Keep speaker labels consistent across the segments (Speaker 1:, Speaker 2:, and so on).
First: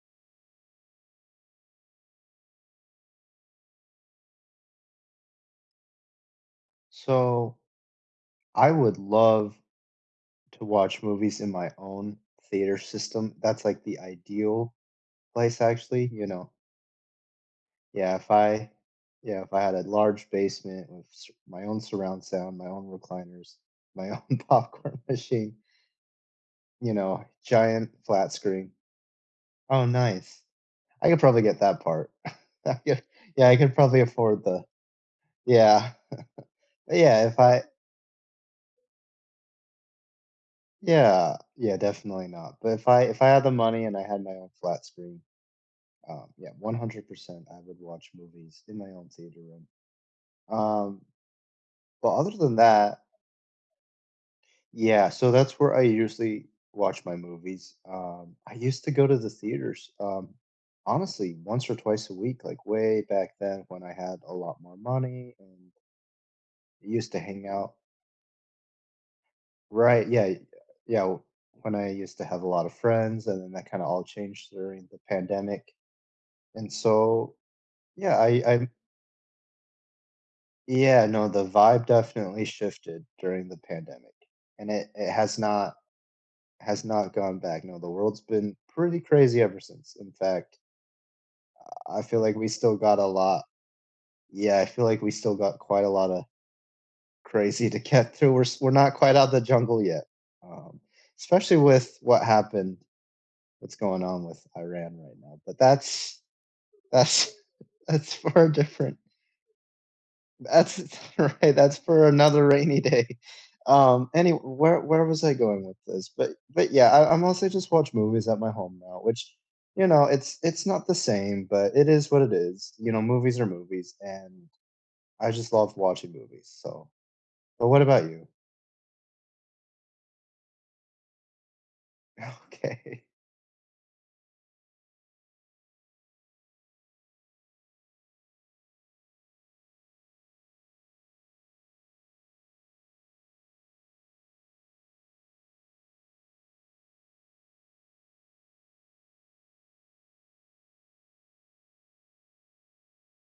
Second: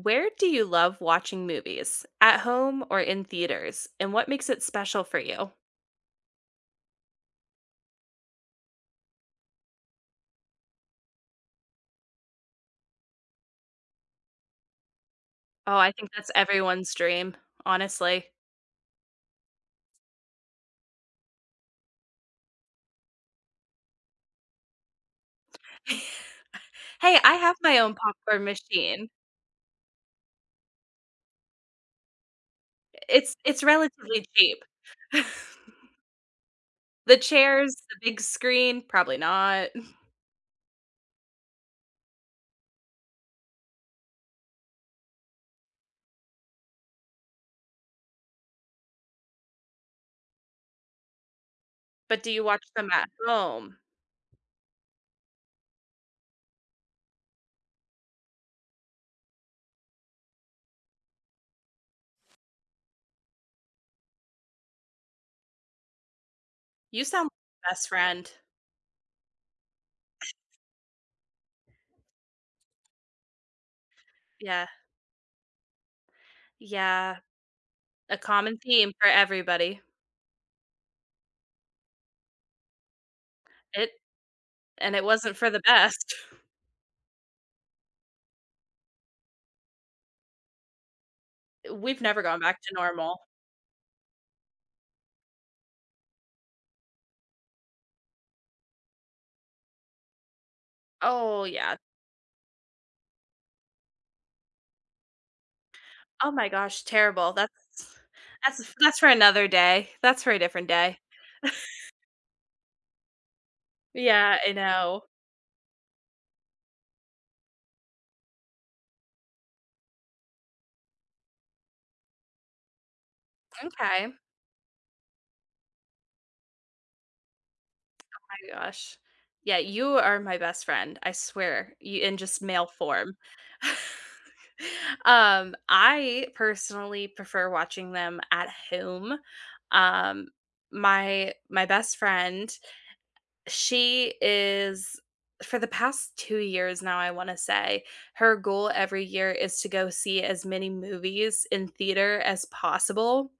Speaker 1: Where do you love watching movies? At home or in theaters? And what makes it special for you?
Speaker 2: So I would love to watch movies in my own theater system. That's like the ideal place,
Speaker 1: Oh, I
Speaker 2: actually.
Speaker 1: think
Speaker 2: You
Speaker 1: that's
Speaker 2: know,
Speaker 1: everyone's dream,
Speaker 2: yeah,
Speaker 1: honestly.
Speaker 2: if I, yeah, if I had a large basement with my own surround sound, my own recliners, my own popcorn machine, you
Speaker 1: Hey,
Speaker 2: know,
Speaker 1: I have my
Speaker 2: giant
Speaker 1: own
Speaker 2: flat
Speaker 1: popcorn
Speaker 2: screen.
Speaker 1: machine.
Speaker 2: Oh, nice. I could probably get that part. I could,
Speaker 1: It's
Speaker 2: yeah, I
Speaker 1: it's
Speaker 2: could probably
Speaker 1: relatively
Speaker 2: afford
Speaker 1: cheap.
Speaker 2: yeah,
Speaker 1: The
Speaker 2: yeah, if I,
Speaker 1: chairs, the big screen, probably not.
Speaker 2: yeah, yeah, definitely not. But if I had the money and I had my own flat screen, yeah, 100% I would watch movies in my own theater room. Um, but
Speaker 1: But do
Speaker 2: other
Speaker 1: you
Speaker 2: than
Speaker 1: watch them
Speaker 2: that,
Speaker 1: at home?
Speaker 2: yeah, so that's where I usually watch my movies. I used to go to the theaters, honestly, once or twice a week, like way back then when I had a lot more money and
Speaker 1: You
Speaker 2: used to
Speaker 1: sound
Speaker 2: hang
Speaker 1: like my
Speaker 2: out.
Speaker 1: best friend.
Speaker 2: Right, yeah, yeah, when I used to have a lot of friends, and then that kind of all changed
Speaker 1: Yeah.
Speaker 2: during the pandemic. And
Speaker 1: Yeah,
Speaker 2: so,
Speaker 1: a
Speaker 2: yeah, I,
Speaker 1: common
Speaker 2: I
Speaker 1: theme for everybody.
Speaker 2: yeah, no, the vibe definitely shifted during the
Speaker 1: It
Speaker 2: pandemic, and it
Speaker 1: and it
Speaker 2: it
Speaker 1: wasn't for the best.
Speaker 2: has not gone back. No, the world's been pretty crazy ever since. In fact,
Speaker 1: We've
Speaker 2: I feel
Speaker 1: never
Speaker 2: like
Speaker 1: gone
Speaker 2: we
Speaker 1: back to
Speaker 2: still got a
Speaker 1: normal.
Speaker 2: lot. Yeah, I feel like we still got quite a lot of crazy to get through. We're not quite out of the jungle yet, um,
Speaker 1: Oh,
Speaker 2: especially
Speaker 1: yeah.
Speaker 2: with what happened, what's going on with Iran right now. But that's
Speaker 1: Oh my gosh,
Speaker 2: that's
Speaker 1: terrible.
Speaker 2: that's for a
Speaker 1: That's
Speaker 2: different.
Speaker 1: that's for another day. That's for a different
Speaker 2: That's
Speaker 1: day.
Speaker 2: right. That's for another rainy day. Any
Speaker 1: Yeah, I
Speaker 2: where
Speaker 1: know.
Speaker 2: where was I going with this? But yeah, I mostly just watch movies at my home now, which you know it's not the same, but it is what it is. You know, movies are movies,
Speaker 1: Okay.
Speaker 2: and I just love watching movies. So, but what about you?
Speaker 1: My gosh. Yeah, you are my best friend, I swear, you in just male
Speaker 2: Okay.
Speaker 1: form. I personally prefer watching them at home. Um, my best friend. She is, for the past 2 years now, I wanna say, her goal every year is to go see as many movies in theater as possible.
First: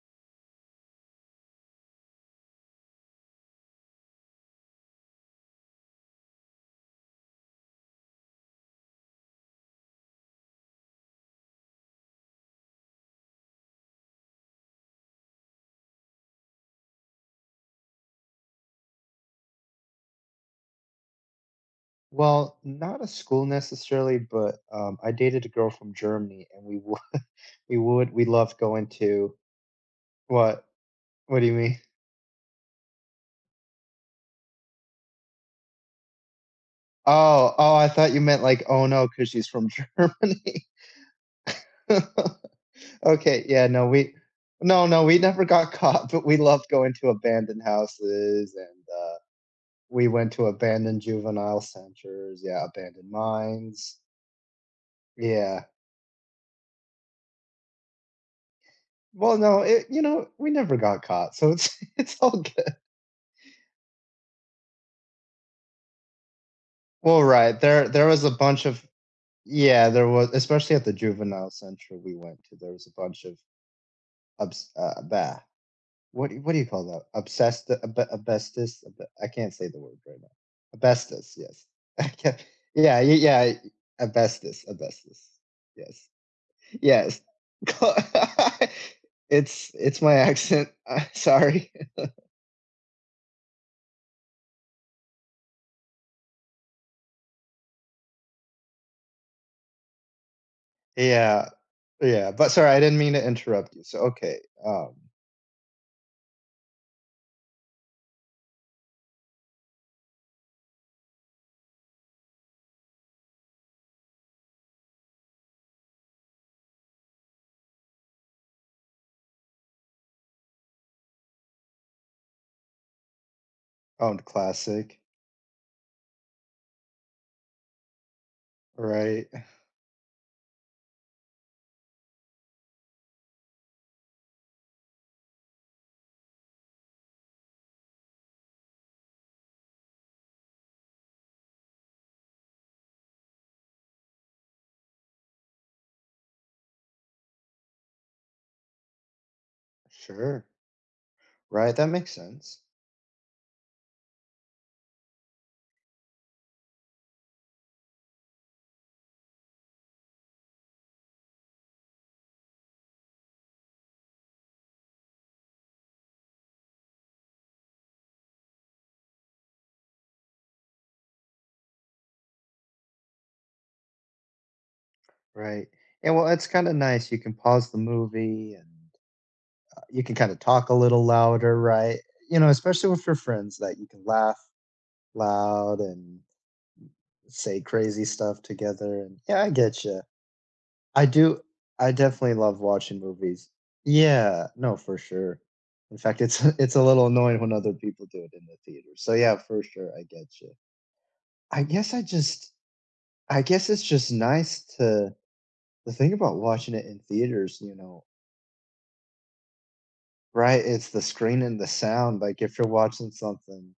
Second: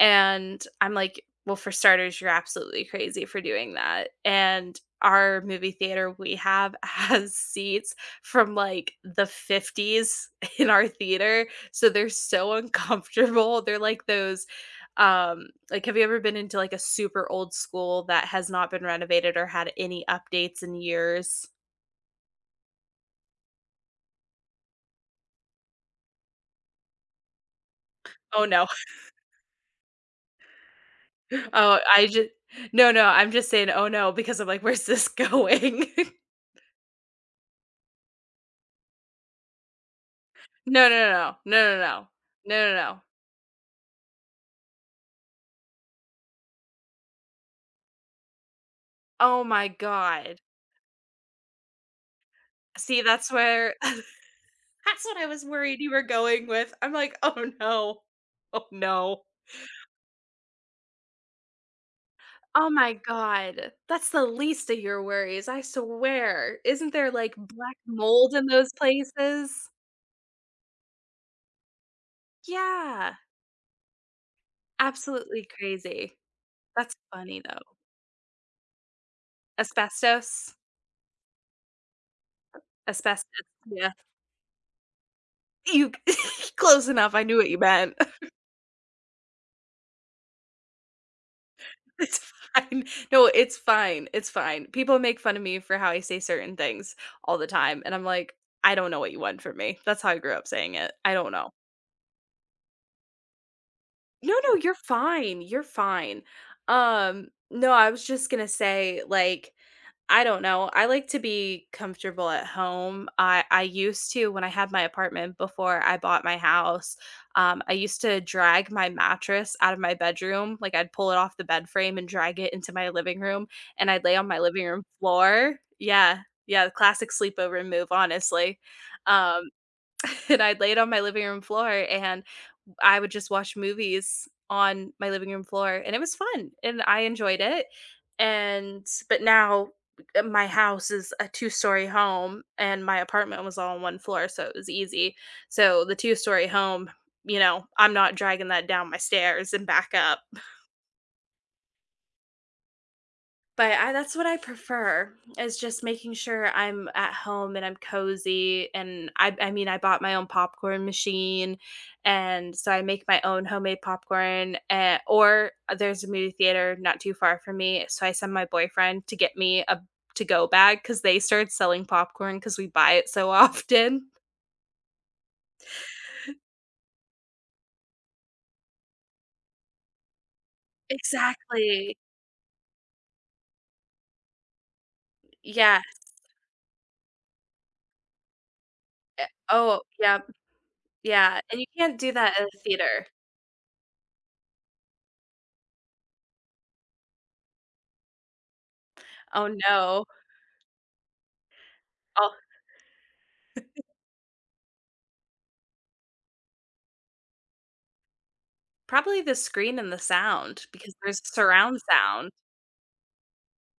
Speaker 1: And I'm like, well, for starters, you're absolutely crazy for doing that. And our movie theater we have has seats from like the 50s in our theater. So they're so uncomfortable. They're like those like, have you ever been into like a super old school that has not been renovated or had any updates in years?
Speaker 2: Well, not a school necessarily, but I dated a girl from Germany, and we would we
Speaker 1: Oh
Speaker 2: loved
Speaker 1: no.
Speaker 2: going to what? What do you
Speaker 1: Oh,
Speaker 2: mean?
Speaker 1: I just no, no, I'm just saying oh no because I'm like, where's this going?
Speaker 2: Oh, oh, I thought you meant like, oh no, because she's from Germany.
Speaker 1: No, no, no, no, no, no, no, no, no, no.
Speaker 2: okay, yeah, no, we, no, no, we never got caught, but we loved going to abandoned houses and uh,
Speaker 1: Oh my
Speaker 2: we went
Speaker 1: god.
Speaker 2: to abandoned juvenile centers. Yeah,
Speaker 1: See,
Speaker 2: abandoned
Speaker 1: that's where
Speaker 2: mines.
Speaker 1: that's what I was
Speaker 2: Yeah.
Speaker 1: worried you were going with. I'm like, "Oh no. Oh no."
Speaker 2: Well, no, it, you know, we never got caught, so it's it's all
Speaker 1: Oh
Speaker 2: good.
Speaker 1: my god. That's the least of your worries, I swear. Isn't there,
Speaker 2: Well,
Speaker 1: like,
Speaker 2: right
Speaker 1: black
Speaker 2: there, there was a
Speaker 1: mold in
Speaker 2: bunch
Speaker 1: those
Speaker 2: of
Speaker 1: places?
Speaker 2: yeah, there was especially at the juvenile center we went to. There was a
Speaker 1: Yeah.
Speaker 2: bunch of abs. uh, bah,
Speaker 1: Absolutely crazy.
Speaker 2: What do you call
Speaker 1: That's
Speaker 2: that?
Speaker 1: funny, though.
Speaker 2: Asbestos? I can't say the word right now.
Speaker 1: Asbestos?
Speaker 2: Asbestos, yes. I can't- yeah,
Speaker 1: Asbestos,
Speaker 2: yeah,
Speaker 1: yeah.
Speaker 2: asbestos, asbestos.
Speaker 1: You
Speaker 2: Yes.
Speaker 1: close enough,
Speaker 2: Yes.
Speaker 1: I knew what you meant.
Speaker 2: It's my accent. sorry.
Speaker 1: It's fine. No, it's fine. It's fine. People make fun of me for how I say certain things all the time, and I'm like, "I don't know what you want from me." That's how I grew up saying it. I don't
Speaker 2: Yeah.
Speaker 1: know.
Speaker 2: Yeah, but sorry, I didn't mean to interrupt you. So,
Speaker 1: No,
Speaker 2: okay.
Speaker 1: no, you're
Speaker 2: Um,
Speaker 1: fine. You're fine. No, I was just gonna say, like, I don't know. I like to be comfortable at home. I used to, when I had my apartment before I bought my house, I used to drag my mattress out of my bedroom, like, I'd pull it off the bed frame and drag it into my living room, and I'd lay
Speaker 2: owned
Speaker 1: on my living room
Speaker 2: classic,
Speaker 1: floor. Yeah, yeah, the classic sleepover move, honestly.
Speaker 2: right?
Speaker 1: Um, and I'd lay it on my living room floor, and I would just watch movies on my living room floor, and it was fun, and I enjoyed it, and but now my house is a two-story home, and my apartment was all on one floor, so it was easy. So the two-story home, you know, I'm not dragging that down my stairs and back up.
Speaker 2: Sure. Right, that makes sense.
Speaker 1: But I that's what I prefer, is just making sure I'm at home and I'm cozy, and I mean, I bought my own popcorn machine, and so I make my own homemade popcorn, eh, or there's a movie theater not too far from me, so I send my boyfriend to get me a to-go bag because they started selling popcorn because we buy it so often.
Speaker 2: Right. And well, it's kind of nice. You can pause the movie and you can kind of talk a little louder,
Speaker 1: Exactly.
Speaker 2: right? You know, especially with your friends that you can laugh loud
Speaker 1: Yeah,
Speaker 2: and say crazy stuff together. And
Speaker 1: eh,
Speaker 2: yeah, I
Speaker 1: oh,
Speaker 2: get you.
Speaker 1: yeah.
Speaker 2: I
Speaker 1: Yeah,
Speaker 2: do.
Speaker 1: and you
Speaker 2: I
Speaker 1: can't do
Speaker 2: definitely
Speaker 1: that at
Speaker 2: love
Speaker 1: a
Speaker 2: watching
Speaker 1: theater.
Speaker 2: movies. Yeah, no, for sure. In fact, it's it's a little annoying when other people do it in the theater. So yeah,
Speaker 1: Oh,
Speaker 2: for sure, I
Speaker 1: no.
Speaker 2: get you. I guess I
Speaker 1: All
Speaker 2: just, I guess it's just nice to the thing about watching it in theaters. You know,
Speaker 1: probably the screen and the
Speaker 2: right,
Speaker 1: sound
Speaker 2: it's
Speaker 1: because
Speaker 2: the
Speaker 1: there's
Speaker 2: screen and the
Speaker 1: surround
Speaker 2: sound.
Speaker 1: sound.
Speaker 2: Like if you're watching something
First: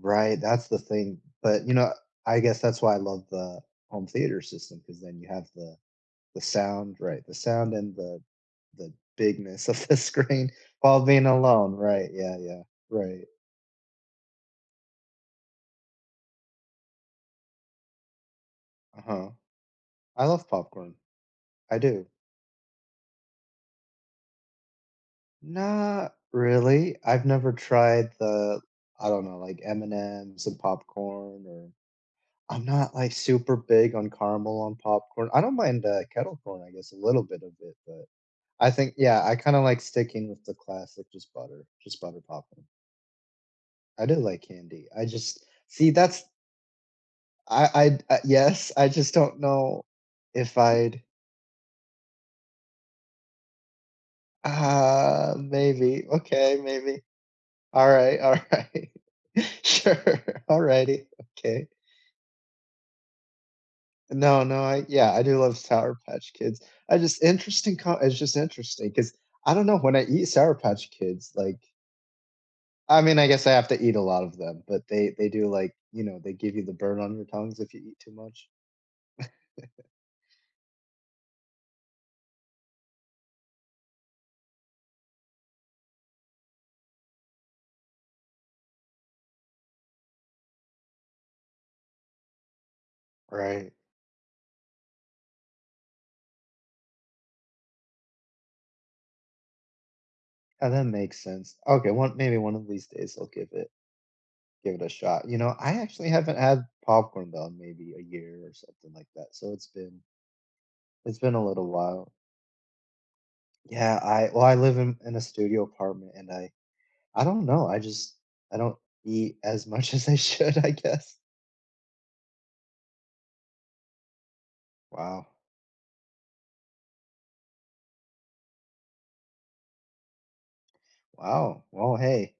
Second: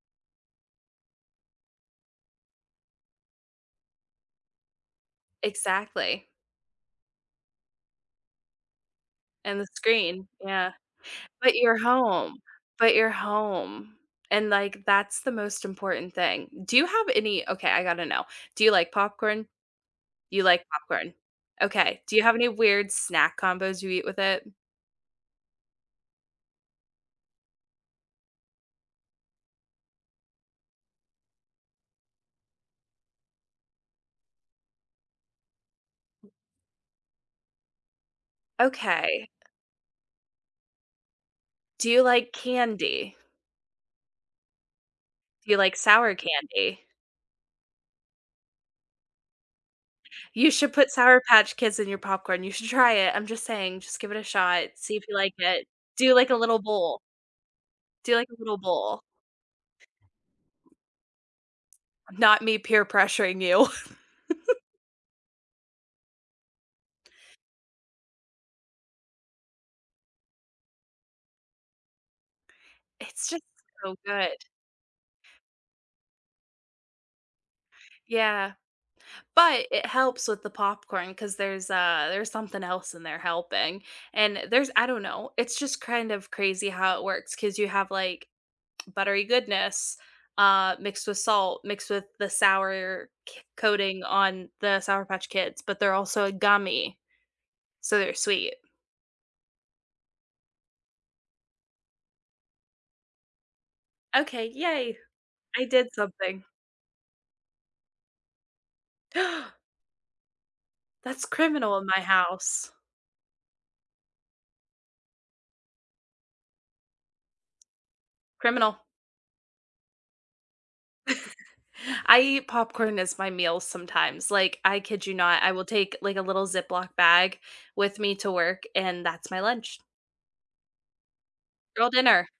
Speaker 2: right, that's the thing. But, you know, I guess that's why I love the home theater system because then you have
Speaker 1: Exactly,
Speaker 2: the sound, right, the sound and the
Speaker 1: and the
Speaker 2: bigness of the
Speaker 1: screen,
Speaker 2: screen
Speaker 1: yeah.
Speaker 2: while being
Speaker 1: But
Speaker 2: alone,
Speaker 1: you're
Speaker 2: right, yeah,
Speaker 1: home,
Speaker 2: yeah,
Speaker 1: but you're
Speaker 2: right,
Speaker 1: home, and, like, that's the most important thing. Do you have any okay, I gotta know. Do you like
Speaker 2: uh-huh.
Speaker 1: popcorn?
Speaker 2: I
Speaker 1: You
Speaker 2: love
Speaker 1: like
Speaker 2: popcorn,
Speaker 1: popcorn.
Speaker 2: I
Speaker 1: Okay.
Speaker 2: do.
Speaker 1: Do you have any weird snack combos you eat with it?
Speaker 2: Not really, I've never tried I don't know, like, M&M's and M's and popcorn or I'm not, like, super big on caramel on popcorn. I don't mind, kettle corn, I guess, a little bit of it, but I think, yeah,
Speaker 1: Okay.
Speaker 2: I kinda like sticking with the classic,
Speaker 1: Do
Speaker 2: just
Speaker 1: you
Speaker 2: butter
Speaker 1: like
Speaker 2: popping.
Speaker 1: candy?
Speaker 2: I do like candy.
Speaker 1: Do you like sour candy?
Speaker 2: Yes, I just don't know
Speaker 1: You
Speaker 2: if
Speaker 1: should put
Speaker 2: I'd
Speaker 1: Sour Patch Kids in your popcorn, you should try it, I'm just saying, just give it a shot, see if you
Speaker 2: ah,
Speaker 1: like it.
Speaker 2: maybe,
Speaker 1: Do like a
Speaker 2: okay,
Speaker 1: little bowl,
Speaker 2: maybe.
Speaker 1: do
Speaker 2: Alright,
Speaker 1: like a little
Speaker 2: alright.
Speaker 1: bowl.
Speaker 2: Sure, alrighty, okay.
Speaker 1: Not me peer pressuring you.
Speaker 2: No, no, I yeah, I do love Sour Patch Kids. I just interesting co it's just interesting because I don't know, when I eat Sour Patch Kids, like, I mean, I
Speaker 1: It's just
Speaker 2: guess I have to eat
Speaker 1: so
Speaker 2: a lot
Speaker 1: good.
Speaker 2: of them, but they do like, you know, they give you the burn on your tongues if you eat too much.
Speaker 1: Yeah, but it helps with the popcorn because there's something else in there helping, and there's I don't know, it's just kind of crazy how it works because you have, like, buttery goodness, mixed with salt, mixed with the sour c
Speaker 2: Right.
Speaker 1: coating on the Sour Patch Kids, but they're also a gummy. So they're sweet.
Speaker 2: And that makes sense. Okay, one maybe one of these days I'll
Speaker 1: Okay,
Speaker 2: give it a
Speaker 1: yay.
Speaker 2: shot. You know,
Speaker 1: I
Speaker 2: I
Speaker 1: did
Speaker 2: actually haven't
Speaker 1: something.
Speaker 2: had popcorn though, in maybe a year or something like that. So it's
Speaker 1: That's
Speaker 2: been a little
Speaker 1: criminal in my
Speaker 2: while.
Speaker 1: house.
Speaker 2: Yeah, I well, I live in a studio apartment and I don't know. I just I don't
Speaker 1: Criminal.
Speaker 2: eat as much as I should, I guess.
Speaker 1: I eat popcorn as my meals sometimes. Like, I kid you
Speaker 2: Wow.
Speaker 1: not, I will take like a little Ziploc bag with me to work, and that's my lunch.
Speaker 2: Wow.
Speaker 1: Girl
Speaker 2: Well,
Speaker 1: dinner.
Speaker 2: hey.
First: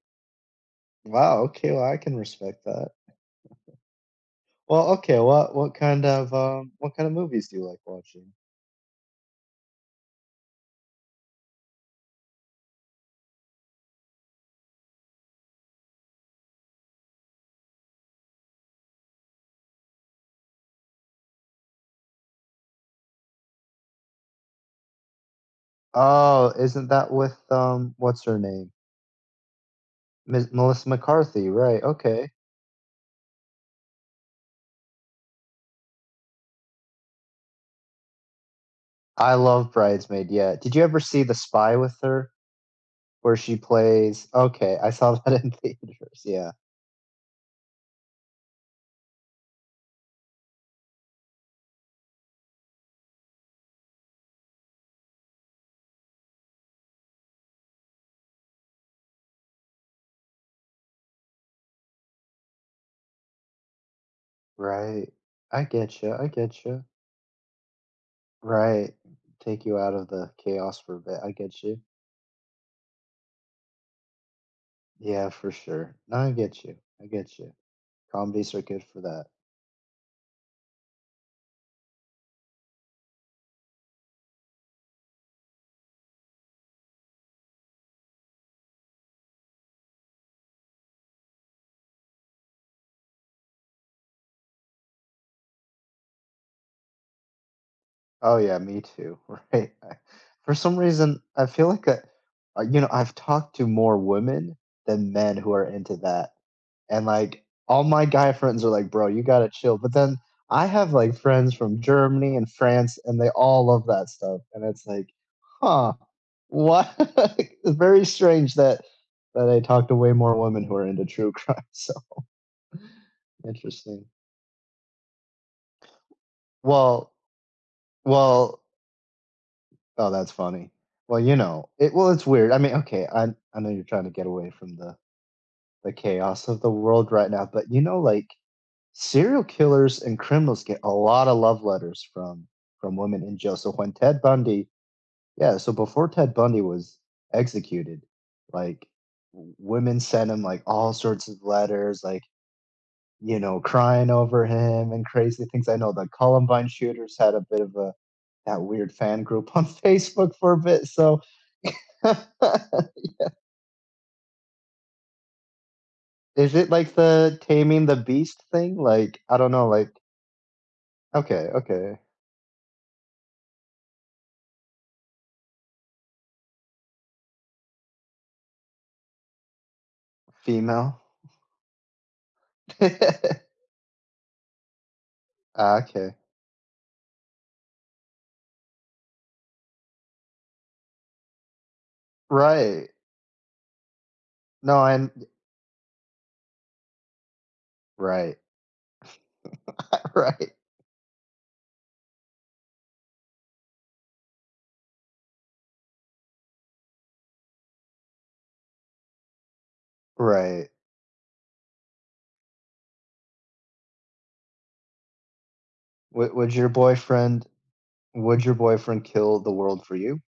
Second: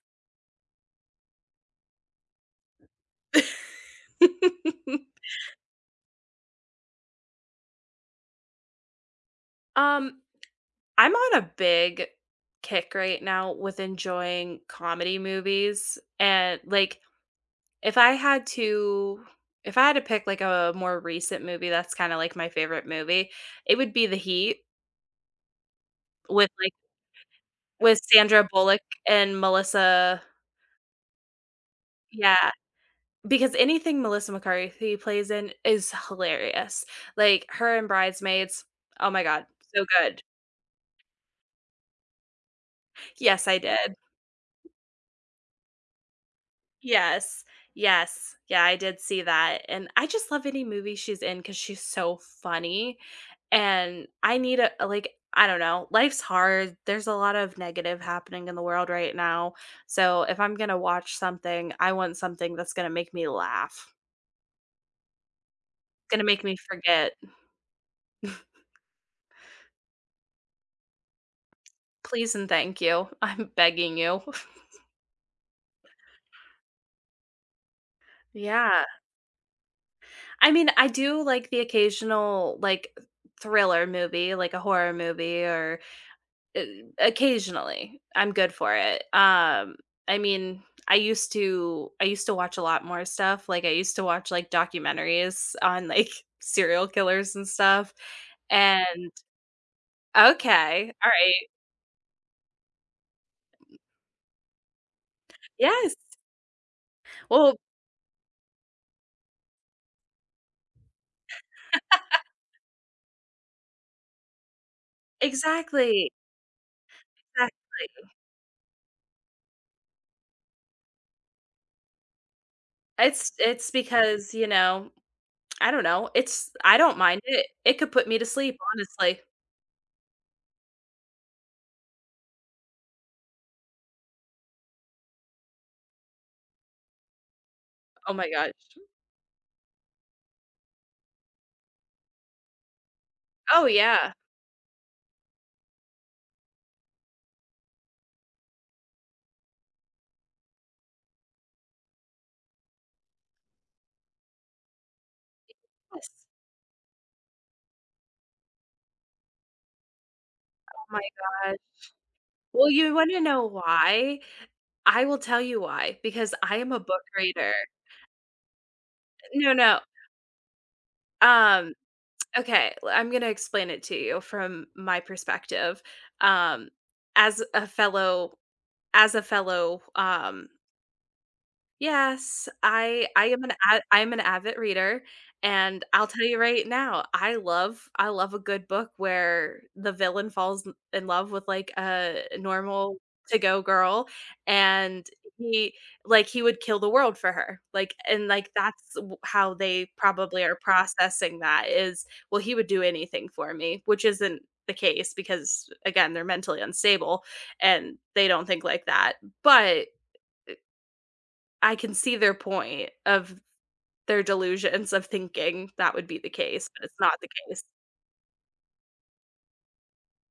Speaker 2: Wow, okay, well I can respect that. Well, okay, what kind of movies do you like watching?
Speaker 1: um, I'm on a big kick right now with enjoying comedy movies and like, If I had to if I had to pick, like, a more recent movie that's kinda, like, my favorite movie, it would be The Heat, with,
Speaker 2: Oh,
Speaker 1: like,
Speaker 2: isn't that with,
Speaker 1: with
Speaker 2: what's her
Speaker 1: Sandra
Speaker 2: name?
Speaker 1: Bullock and Melissa.
Speaker 2: Miss Melissa McCarthy, right, okay.
Speaker 1: Yeah, because anything Melissa McCarthy plays in is hilarious. Like, her and Bridesmaids, oh my
Speaker 2: I
Speaker 1: god,
Speaker 2: love
Speaker 1: so good.
Speaker 2: Bridesmaid, yeah. Did you ever see The Spy with her? Where
Speaker 1: Yes,
Speaker 2: she
Speaker 1: I did.
Speaker 2: plays okay, I saw that in theaters, yeah,
Speaker 1: Yes. Yes. Yeah, I did see that, and I just love any movie she's in because she's so funny, and I need a like, I don't know, life's hard, there's a lot of negative happening in the world right now, so if I'm gonna watch something, I want something that's gonna make me laugh,
Speaker 2: right. I get you,
Speaker 1: gonna
Speaker 2: I
Speaker 1: make me
Speaker 2: get you.
Speaker 1: forget.
Speaker 2: Right, take you out of the chaos for a bit, I get you.
Speaker 1: Please and thank you, I'm begging you.
Speaker 2: Yeah, for sure. No, I get you, I get you. Comedies are good
Speaker 1: Yeah.
Speaker 2: for that.
Speaker 1: I mean, I do like the occasional, like, thriller movie, like a horror movie or Uh, occasionally, I'm good for it. I mean, I used to watch a lot more stuff. Like I used to watch like documentaries on like serial killers and stuff.
Speaker 2: Oh yeah, me
Speaker 1: And
Speaker 2: too. Right. For some
Speaker 1: okay, all
Speaker 2: reason,
Speaker 1: right.
Speaker 2: I feel like I, you know, I've talked to more women than men who are
Speaker 1: Yes.
Speaker 2: into that. And like
Speaker 1: Well,
Speaker 2: all my guy friends are like, "Bro, you got to chill." But then I have like friends from Germany and France and they all love that stuff. And it's like, "Huh.
Speaker 1: exactly.
Speaker 2: What?" it's very
Speaker 1: Exactly.
Speaker 2: strange that I talk to way more women who are into true crime. So,
Speaker 1: It's
Speaker 2: interesting.
Speaker 1: because, you know, I don't know. It's I don't
Speaker 2: Well,
Speaker 1: mind it. It could put me to sleep,
Speaker 2: well,
Speaker 1: honestly.
Speaker 2: oh, that's funny. Well, you know, it well, it's weird. I mean, okay, I know you're trying to get away from the chaos of the world right now, but you know,
Speaker 1: Oh
Speaker 2: like
Speaker 1: my gosh.
Speaker 2: serial killers and criminals get a lot of love letters from women in jail.
Speaker 1: Oh
Speaker 2: So when
Speaker 1: yeah.
Speaker 2: Ted Bundy, yeah, so before Ted Bundy was executed, like women sent him like all sorts of letters, like you know, crying over him and crazy things. I know the
Speaker 1: Yes.
Speaker 2: Columbine shooters had a bit of a that weird fan group on Facebook for a bit,
Speaker 1: Oh my
Speaker 2: so
Speaker 1: god. Well, you wanna know why? I will tell you why, because
Speaker 2: Is
Speaker 1: I
Speaker 2: it
Speaker 1: am a
Speaker 2: like
Speaker 1: book
Speaker 2: the
Speaker 1: reader.
Speaker 2: taming the beast thing? Like, I don't
Speaker 1: No,
Speaker 2: know,
Speaker 1: no,
Speaker 2: like, okay,
Speaker 1: um,
Speaker 2: okay.
Speaker 1: okay, l I'm gonna explain it to you from my perspective. Um, as a fellow,
Speaker 2: Female.
Speaker 1: Yes, I am an I'm an avid reader,
Speaker 2: Ah,
Speaker 1: and I'll
Speaker 2: okay.
Speaker 1: tell you right now, I love a good book where the villain falls in love with, like, a
Speaker 2: Right.
Speaker 1: normal to-go girl,
Speaker 2: No,
Speaker 1: and
Speaker 2: I'm
Speaker 1: he like, he would kill the world for her, like and,
Speaker 2: right.
Speaker 1: like, that's w how they probably
Speaker 2: Right.
Speaker 1: are processing that is, "Well, he would do anything for me," which isn't the case because, again, they're mentally unstable, and they don't think like that, but
Speaker 2: Right.
Speaker 1: I can see their point of their delusions of thinking that would be the
Speaker 2: Would
Speaker 1: case,
Speaker 2: your
Speaker 1: but it's not the
Speaker 2: boyfriend
Speaker 1: case.
Speaker 2: kill the world for you?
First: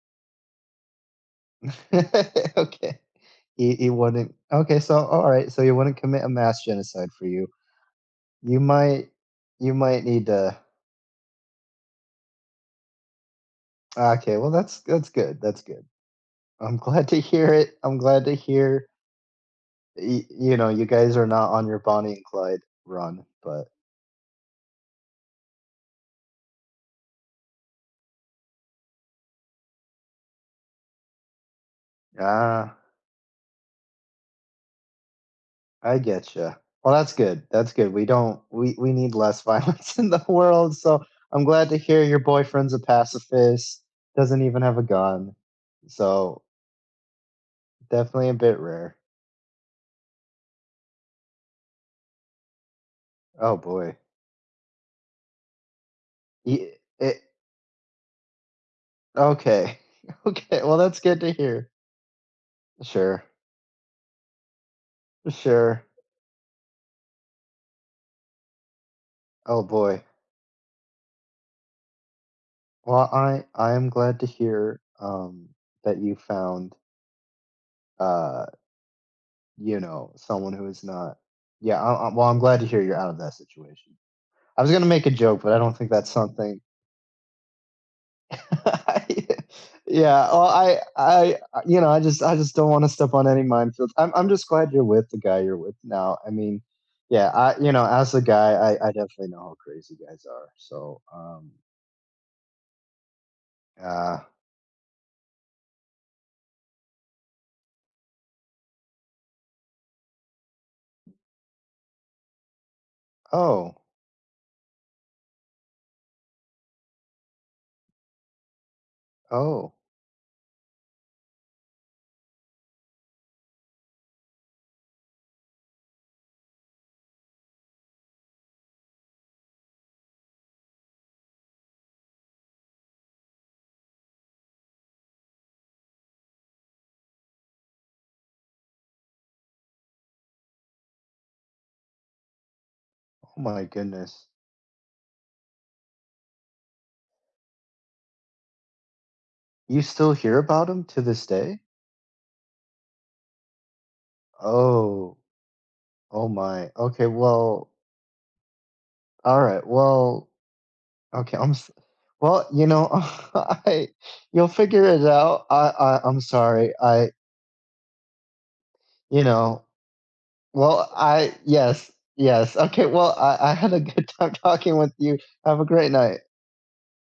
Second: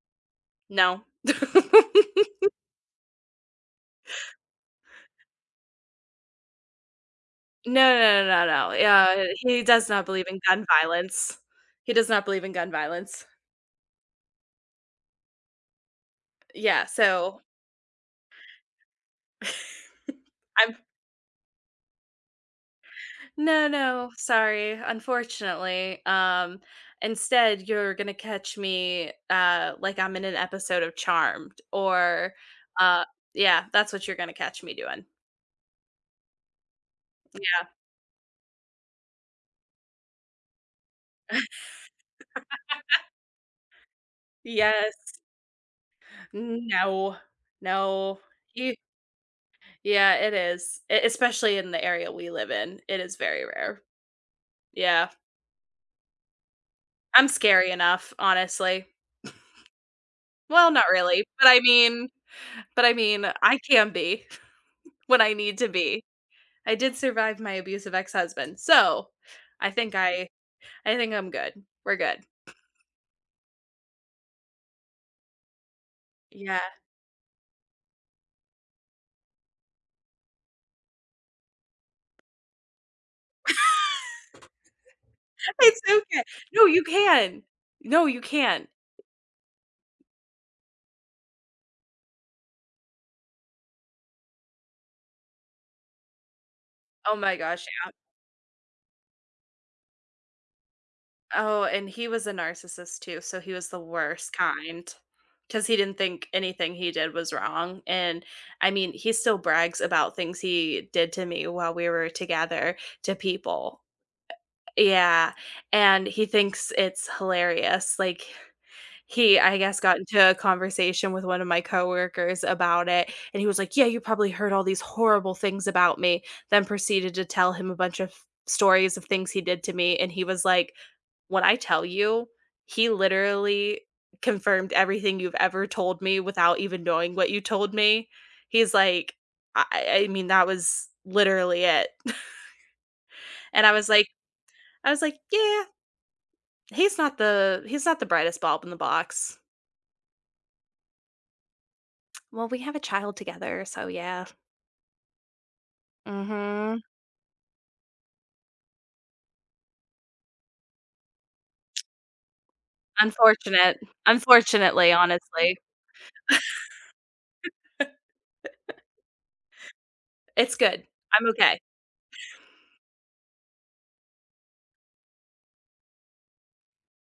Speaker 1: No.
Speaker 2: Okay. He wouldn't okay, so all right, so he wouldn't commit a mass genocide for you.
Speaker 1: No, no, no, no,
Speaker 2: You
Speaker 1: no.
Speaker 2: might
Speaker 1: Yeah, he
Speaker 2: you
Speaker 1: does
Speaker 2: might
Speaker 1: not
Speaker 2: need
Speaker 1: believe in
Speaker 2: to
Speaker 1: gun violence. He does not believe in gun violence.
Speaker 2: ah, okay, well that's good, that's good. I'm
Speaker 1: Yeah,
Speaker 2: glad to
Speaker 1: so
Speaker 2: hear it. I'm glad to hear you know,
Speaker 1: I'm
Speaker 2: you guys are not on your Bonnie and Clyde run,
Speaker 1: no,
Speaker 2: but
Speaker 1: no, sorry, unfortunately. Instead, you're gonna catch me, like I'm in an episode of Charmed or,
Speaker 2: ah,
Speaker 1: uh yeah, that's what you're gonna catch me doing.
Speaker 2: I get you. Well, that's good.
Speaker 1: Yeah.
Speaker 2: That's good. We don't. We need less violence in the world. So I'm glad to hear your boyfriend's a pacifist. Doesn't even have a
Speaker 1: Yes.
Speaker 2: gun. So
Speaker 1: No, no.
Speaker 2: definitely a bit
Speaker 1: You
Speaker 2: rare.
Speaker 1: yeah, it is, e especially in the area we live in, it is very
Speaker 2: Oh
Speaker 1: rare.
Speaker 2: boy.
Speaker 1: Yeah,
Speaker 2: Y- It,
Speaker 1: I'm scary enough, honestly.
Speaker 2: okay. Okay.
Speaker 1: Well,
Speaker 2: Well,
Speaker 1: not
Speaker 2: that's good
Speaker 1: really,
Speaker 2: to
Speaker 1: but I
Speaker 2: hear.
Speaker 1: mean but I
Speaker 2: Sure.
Speaker 1: mean, I can be when I need to
Speaker 2: Sure.
Speaker 1: be. I did survive my abusive ex-husband, so
Speaker 2: Oh
Speaker 1: I think
Speaker 2: boy.
Speaker 1: I I think I'm good. We're good.
Speaker 2: Well, I am glad to hear that you
Speaker 1: Yeah.
Speaker 2: found uh you know, someone who is not yeah, I well, I'm glad to hear you're out of that situation. I was gonna make a joke, but I don't
Speaker 1: It's
Speaker 2: think that's
Speaker 1: okay.
Speaker 2: something
Speaker 1: No, you can. No, you can.
Speaker 2: Yeah, well, I you know, I just don't wanna step on any minefields. I'm just glad you're with the guy you're with now. I mean,
Speaker 1: Oh
Speaker 2: yeah,
Speaker 1: my
Speaker 2: I
Speaker 1: gosh.
Speaker 2: you know, as a guy, I definitely know how crazy guys are. So,
Speaker 1: Oh, and he was a narcissist too, so he was the
Speaker 2: uh
Speaker 1: worst kind, because he didn't think anything he did was wrong, and, I mean, he still brags about things he did to me while we were together to
Speaker 2: oh,
Speaker 1: people. Yeah, and he thinks it's hilarious, like, he, I
Speaker 2: oh,
Speaker 1: guess, got into a conversation with one of my coworkers about it, and he was like, "Yeah, you probably heard all these horrible things about me," then proceeded to tell him a bunch of stories of things he did to me, and he was like, when I tell you, he literally confirmed everything you've ever told me without even knowing what you told me. He's like, I mean, that was literally it.
Speaker 2: oh my
Speaker 1: And
Speaker 2: goodness.
Speaker 1: I was like, "Yeah, he's not the brightest bulb in the box."
Speaker 2: You still hear about him to this day?
Speaker 1: Well, we have a child together, so yeah.
Speaker 2: Oh, oh my.
Speaker 1: Mhm.
Speaker 2: Okay, well alright, well okay, I'm s well, you know,
Speaker 1: Unfortunate.
Speaker 2: I you'll figure
Speaker 1: Unfortunately,
Speaker 2: it out.
Speaker 1: honestly.
Speaker 2: I'm sorry. I you know,
Speaker 1: It's good.
Speaker 2: well,
Speaker 1: I'm
Speaker 2: I
Speaker 1: okay.
Speaker 2: yes, yes. Okay, well, I had a good time talking with you. Have a great night.